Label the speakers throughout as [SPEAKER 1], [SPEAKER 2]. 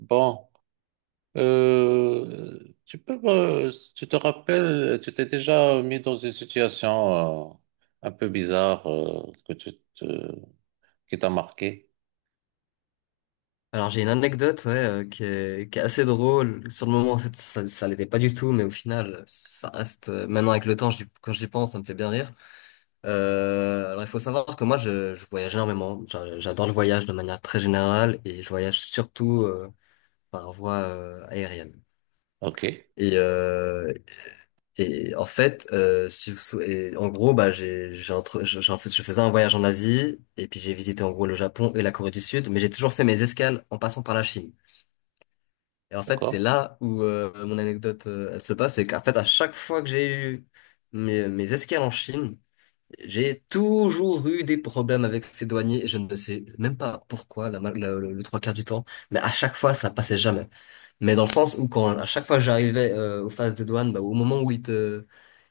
[SPEAKER 1] Bon, tu peux, tu te rappelles, tu t'es déjà mis dans une situation un peu bizarre qui t'a marqué.
[SPEAKER 2] Alors j'ai une anecdote ouais, qui est assez drôle. Sur le moment, ça l'était pas du tout, mais au final, ça reste. Maintenant, avec le temps, quand j'y pense, ça me fait bien rire. Alors il faut savoir que moi, je voyage énormément. J'adore le voyage de manière très générale et je voyage surtout par voie aérienne.
[SPEAKER 1] Ok,
[SPEAKER 2] Et, euh, et en fait, si vous sou- et en gros, bah, j'ai entre, je, j'en fais- je faisais un voyage en Asie et puis j'ai visité en gros le Japon et la Corée du Sud, mais j'ai toujours fait mes escales en passant par la Chine. Et en fait, c'est
[SPEAKER 1] d'accord.
[SPEAKER 2] là où mon anecdote elle se passe, c'est qu'en fait, à chaque fois que j'ai eu mes escales en Chine, j'ai toujours eu des problèmes avec ces douaniers. Et je ne sais même pas pourquoi, la, ma- le trois quarts du temps, mais à chaque fois, ça passait jamais. Mais dans le sens où quand à chaque fois que j'arrivais aux phases de douane, bah, au moment où ils te,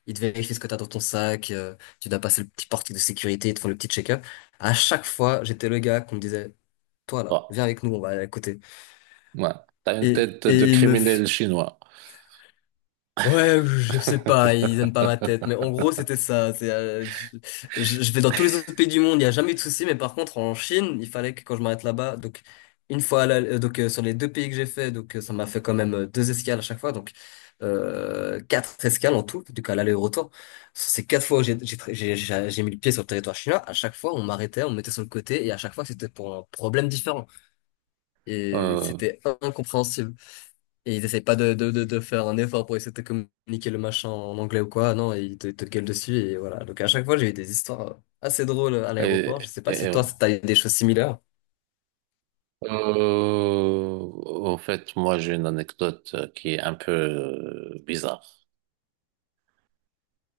[SPEAKER 2] ils te vérifient ce que t'as dans ton sac, tu dois passer le petit portique de sécurité, ils te font le petit check-up. À chaque fois, j'étais le gars qu'on me disait, toi là,
[SPEAKER 1] Bon,
[SPEAKER 2] viens avec nous, on va aller à côté.
[SPEAKER 1] ouais, t'as une
[SPEAKER 2] Et,
[SPEAKER 1] tête de
[SPEAKER 2] et il me,
[SPEAKER 1] criminel chinois.
[SPEAKER 2] Ouais, je sais pas, ils aiment pas ma tête, mais en gros, c'était ça. Je vais dans tous les autres pays du monde, il n'y a jamais eu de souci, mais par contre, en Chine, il fallait que quand je m'arrête là-bas, donc une fois, donc sur les deux pays que j'ai fait, donc ça m'a fait quand même deux escales à chaque fois, donc quatre escales en tout, du coup à l'aller et au retour. C'est quatre fois où j'ai tra- j'ai mis le pied sur le territoire chinois, à chaque fois, on m'arrêtait, on me mettait sur le côté, et à chaque fois, c'était pour un problème différent, et
[SPEAKER 1] Euh,
[SPEAKER 2] c'était incompréhensible. Et ils essaient pas de faire un effort pour essayer de te communiquer le machin en anglais ou quoi. Non, ils te gueulent dessus et voilà. Donc à chaque fois, j'ai eu des histoires assez drôles à
[SPEAKER 1] et,
[SPEAKER 2] l'aéroport. Je sais pas si
[SPEAKER 1] et-
[SPEAKER 2] toi, t'as eu des choses similaires.
[SPEAKER 1] Euh, En fait, moi, j'ai une anecdote qui est un peu bizarre.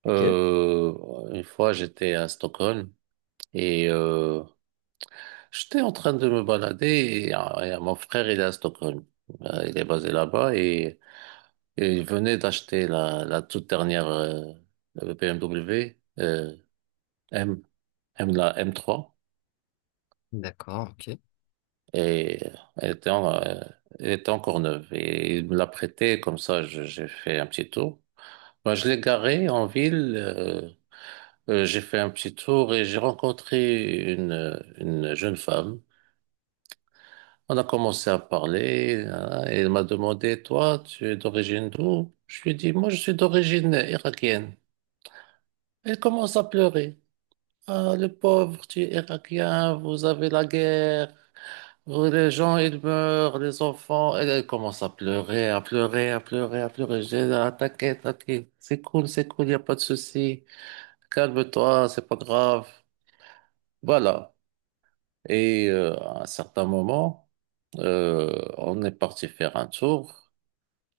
[SPEAKER 2] Ok,
[SPEAKER 1] Euh, une fois, j'étais à Stockholm et j'étais en train de me balader et mon frère, il est à Stockholm. Il est basé là-bas et il venait d'acheter la toute dernière BMW M, la M3,
[SPEAKER 2] d'accord, ok.
[SPEAKER 1] et elle était, en- euh, elle était encore neuve et il me l'a prêtée comme ça, j'ai fait un petit tour. Moi, je l'ai garé en ville. J'ai fait un petit tour et j'ai rencontré une jeune femme. On a commencé à parler, hein, et elle m'a demandé, toi, tu es d'origine d'où? Je lui ai dit, moi, je suis d'origine irakienne. Elle commence à pleurer. Ah, le pauvre, tu es irakien, vous avez la guerre. Les gens, ils meurent, les enfants. Elle commence à pleurer, à pleurer, à pleurer, à pleurer. Je dis, ah, t'inquiète, t'inquiète. C'est cool, il n'y a pas de souci. Calme-toi, c'est pas grave. Voilà. Et à un certain moment, on est parti faire un tour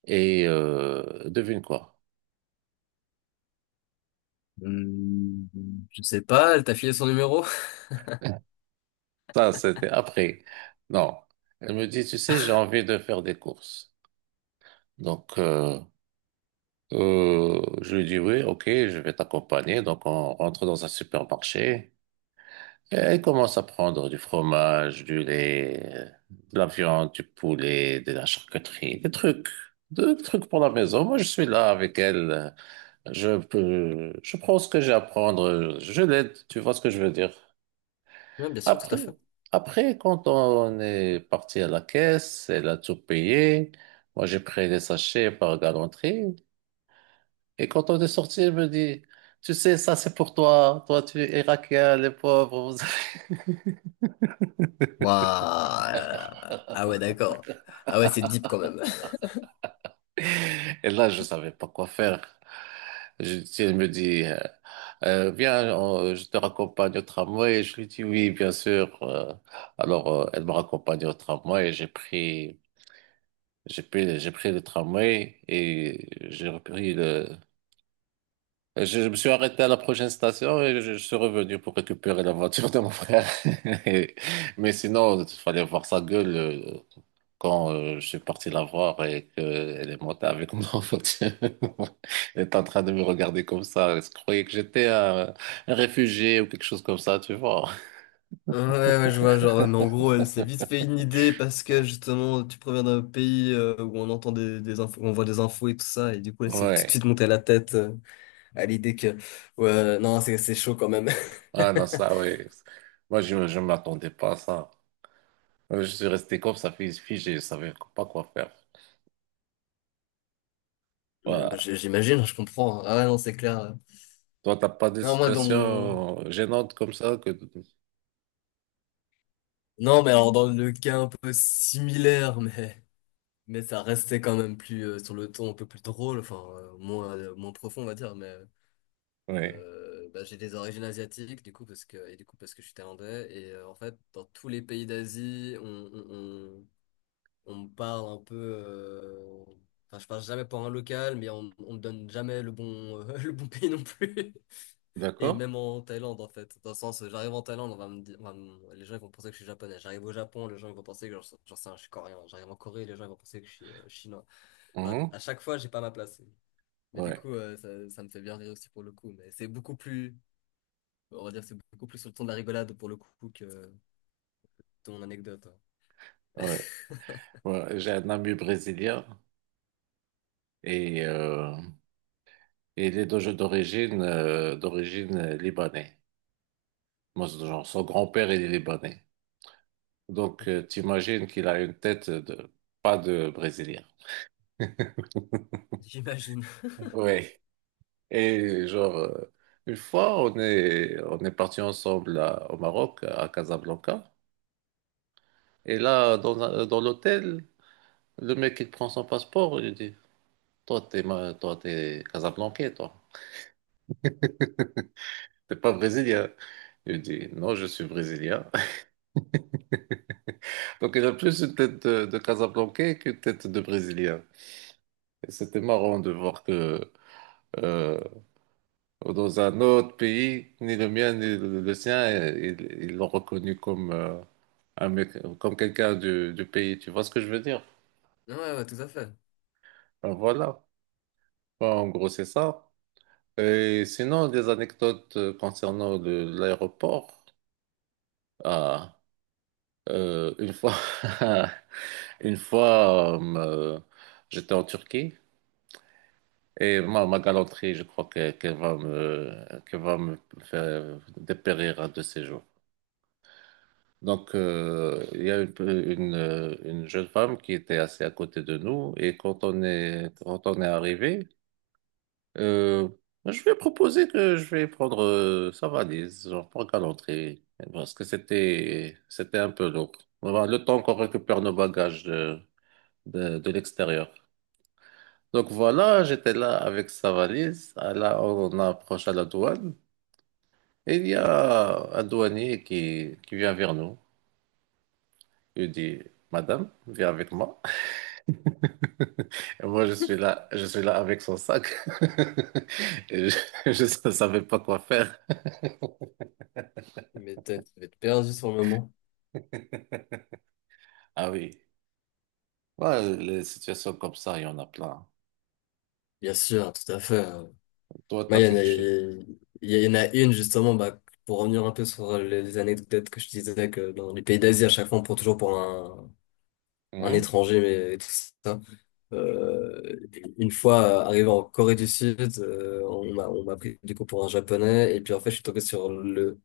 [SPEAKER 1] et devine quoi?
[SPEAKER 2] Hmm, je sais pas, elle t'a filé son numéro?
[SPEAKER 1] Ça, c'était après. Non. Elle me dit, tu sais, j'ai envie de faire des courses. Donc, je lui dis, oui, ok, je vais t'accompagner. Donc, on rentre dans un supermarché. Elle commence à prendre du fromage, du lait, de la viande, du poulet, de la charcuterie, des trucs pour la maison. Moi, je suis là avec elle. Je prends ce que j'ai à prendre. Je l'aide. Tu vois ce que je veux dire?
[SPEAKER 2] Ouais, bien sûr, tout à
[SPEAKER 1] Après,
[SPEAKER 2] fait.
[SPEAKER 1] après, quand on est parti à la caisse, elle a tout payé. Moi, j'ai pris les sachets par galanterie. Et quand on est sorti, elle me dit, tu sais, ça, c'est pour toi. Toi, tu es irakien, les pauvres, vous avez.
[SPEAKER 2] Waouh. Ah ouais, d'accord. Ah ouais, c'est deep quand même.
[SPEAKER 1] Et là, je savais pas quoi faire. Je, si Elle me dit, viens, je te raccompagne au tramway. Je lui dis oui, bien sûr. Alors, elle me raccompagne au tramway. J'ai pris le tramway et j'ai repris le. Je me suis arrêté à la prochaine station et je suis revenu pour récupérer la voiture de mon frère. Et- mais sinon, il fallait voir sa gueule quand je suis parti la voir et qu'elle est montée avec moi en fait. Elle est en train de me regarder comme ça. Elle se croyait que j'étais un réfugié ou quelque chose comme ça, tu vois.
[SPEAKER 2] Ouais, ouais, je vois, genre, mais en gros, elle s'est vite fait une idée parce que justement, tu proviens d'un pays où on entend des infos, on voit des infos et tout ça, et du coup, elle s'est tout de
[SPEAKER 1] Ouais.
[SPEAKER 2] suite montée à la tête à l'idée que, ouais, non, c'est chaud quand même.
[SPEAKER 1] Ah non, ça, ouais. Moi, je ne m'attendais pas à ça. Je suis resté comme ça, figé. Je savais pas quoi faire.
[SPEAKER 2] Ouais, bah,
[SPEAKER 1] Voilà.
[SPEAKER 2] j'imagine, je comprends, hein. Ah ouais, non, c'est clair, ouais.
[SPEAKER 1] Toi, t'as pas des
[SPEAKER 2] Non, moi, dans mon...
[SPEAKER 1] situations gênantes comme ça que...
[SPEAKER 2] Non, mais alors, dans le cas un peu similaire, mais ça restait quand même plus sur le ton un peu plus drôle, enfin, moins, moins profond, on va dire, mais.
[SPEAKER 1] Oui,
[SPEAKER 2] Bah, j'ai des origines asiatiques du coup parce que et du coup parce que je suis thaïlandais et en fait dans tous les pays d'Asie on me parle un peu enfin je parle jamais pour un local mais on me donne jamais le bon le bon pays non plus et
[SPEAKER 1] d'accord?
[SPEAKER 2] même en Thaïlande en fait dans le sens j'arrive en Thaïlande on va me dire les gens ils vont penser que je suis japonais, j'arrive au Japon les gens ils vont penser que j'en sais rien, je suis coréen, j'arrive en Corée les gens ils vont penser que je suis chinois. Enfin,
[SPEAKER 1] Mhm.
[SPEAKER 2] à chaque fois j'ai pas ma place mais du
[SPEAKER 1] Ouais.
[SPEAKER 2] coup ça, ça me fait bien rire aussi pour le coup mais c'est beaucoup plus on va dire que c'est beaucoup plus sur le ton de la rigolade pour le coup que ton anecdote.
[SPEAKER 1] Ouais. Ouais. J'ai un ami brésilien et... et il est d'origine d'origine libanais. Moi, c'est genre, son grand-père, il est libanais. Donc,
[SPEAKER 2] Ok,
[SPEAKER 1] t'imagines qu'il a une tête de pas de Brésilien.
[SPEAKER 2] j'imagine.
[SPEAKER 1] Oui. Et genre, une fois, on est parti ensemble au Maroc, à Casablanca. Et là, dans l'hôtel, le mec, il prend son passeport. Il dit, toi, toi, t'es Casablancais, toi. T'es pas brésilien. Il dit, non, je suis brésilien. Donc il a plus une tête de Casablanca qu'une tête de Brésilien. Et c'était marrant de voir que euh, dans un autre pays, ni le mien ni le sien, ils l'ont reconnu comme, un mec, comme quelqu'un du pays. Tu vois ce que je veux dire?
[SPEAKER 2] Ouais, ouais, tout à fait.
[SPEAKER 1] Ben voilà. Ben, en gros, c'est ça. Et sinon, des anecdotes concernant l'aéroport. Ah, une fois, une fois j'étais en Turquie. Et ma galanterie, je crois qu'elle va me faire dépérir un de ces jours. Donc, il y a une jeune femme qui était assise à côté de nous et quand on est arrivé, euh, je lui ai proposé que je vais prendre sa valise, genre pour galanterie, parce que c'était un peu lourd. Voilà, le temps qu'on récupère nos bagages de l'extérieur. Donc voilà, j'étais là avec sa valise. Ah, là, on approche à la douane. Et il y a un douanier qui vient vers nous. Il dit, madame, viens avec moi. Et moi, je suis là avec son sac. Et je ne savais pas quoi faire.
[SPEAKER 2] Mais t'as, tu devais être perdu sur le moment.
[SPEAKER 1] Ah oui. Ouais, les situations comme ça, il y en a plein.
[SPEAKER 2] Bien sûr, tout à fait, hein.
[SPEAKER 1] Toi,
[SPEAKER 2] Moi,
[SPEAKER 1] t'as
[SPEAKER 2] il y en a,
[SPEAKER 1] quelque chose.
[SPEAKER 2] il y en a une, justement, bah, pour revenir un peu sur les anecdotes que je disais, que dans les pays d'Asie, à chaque fois, on prend toujours pour un
[SPEAKER 1] Mhm.
[SPEAKER 2] étranger, mais et tout ça. Euh, une fois arrivé en Corée du Sud, on m'a pris du coup pour un japonais, et puis en fait, je suis tombé sur le,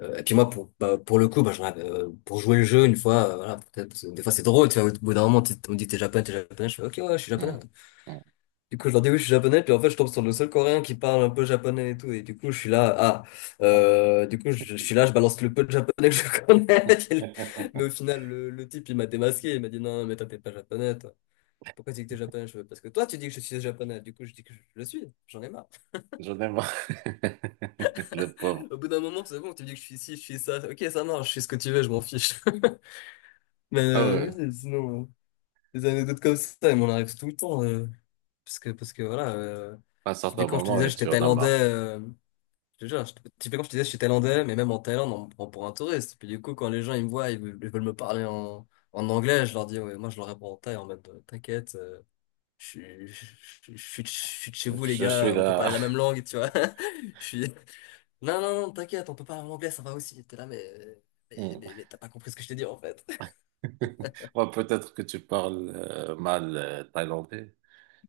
[SPEAKER 2] Et puis moi, bah, pour le coup, bah, pour jouer le jeu, une fois, voilà, peut-être, parce que des fois c'est drôle, tu vois, au bout d'un moment, on me dit t'es japonais, je fais ok, ouais, je suis japonais. Ouais.
[SPEAKER 1] Mhm. Mhm.
[SPEAKER 2] Du coup, je leur dis oui, je suis japonais, puis en fait, je tombe sur le seul coréen qui parle un peu japonais et tout, et du coup, je suis là, ah, du coup, je suis là, je balance le peu de japonais que je connais, mais au final, le type, il m'a démasqué, il m'a dit non, mais toi, t'es pas japonais, toi. Pourquoi tu dis que t'es japonais? Je fais, parce que toi, tu dis que je suis japonais, du coup, je dis que je le suis, j'en ai marre.
[SPEAKER 1] J'en ai marre. Le pauvre.
[SPEAKER 2] Au bout d'un moment, c'est bon, tu dis que je suis ci, je suis ça, ok, ça marche, je suis ce que tu veux, je m'en fiche. Mais
[SPEAKER 1] Ah ouais.
[SPEAKER 2] oui, sinon, des anecdotes comme ça, il m'en arrive tout le temps. Parce que voilà,
[SPEAKER 1] À un certain
[SPEAKER 2] typiquement, je te
[SPEAKER 1] moment,
[SPEAKER 2] disais, j'étais
[SPEAKER 1] tu en as
[SPEAKER 2] thaïlandais.
[SPEAKER 1] marre.
[SPEAKER 2] Je te jure, typiquement, je te disais, j'étais thaïlandais, mais même en Thaïlande, on me prend pour un touriste. Puis du coup, quand les gens ils me voient, ils veulent me parler en anglais, je leur dis, ouais, moi, je leur réponds en thaï en mode, t'inquiète, je, suis- je, je suis de chez vous, les
[SPEAKER 1] Je suis
[SPEAKER 2] gars, on peut
[SPEAKER 1] là.
[SPEAKER 2] parler la même langue, tu vois. Je suis, non, non, non, t'inquiète, on peut parler en anglais, ça va aussi. T'es là, mais, mais, mais, mais t'as pas compris ce que je t'ai dit, en fait.
[SPEAKER 1] Ouais, peut-être que tu parles mal thaïlandais.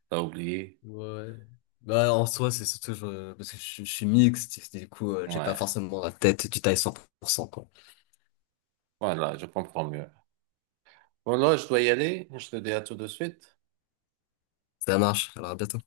[SPEAKER 1] T'as oublié.
[SPEAKER 2] Ouais. Bah, en soi, c'est surtout parce que je suis mixte, du coup, j'ai pas
[SPEAKER 1] Ouais.
[SPEAKER 2] forcément la tête du taille 100% quoi.
[SPEAKER 1] Voilà, je comprends mieux. Bon, là, je dois y aller. Je te dis à tout de suite.
[SPEAKER 2] Ça marche, alors à bientôt.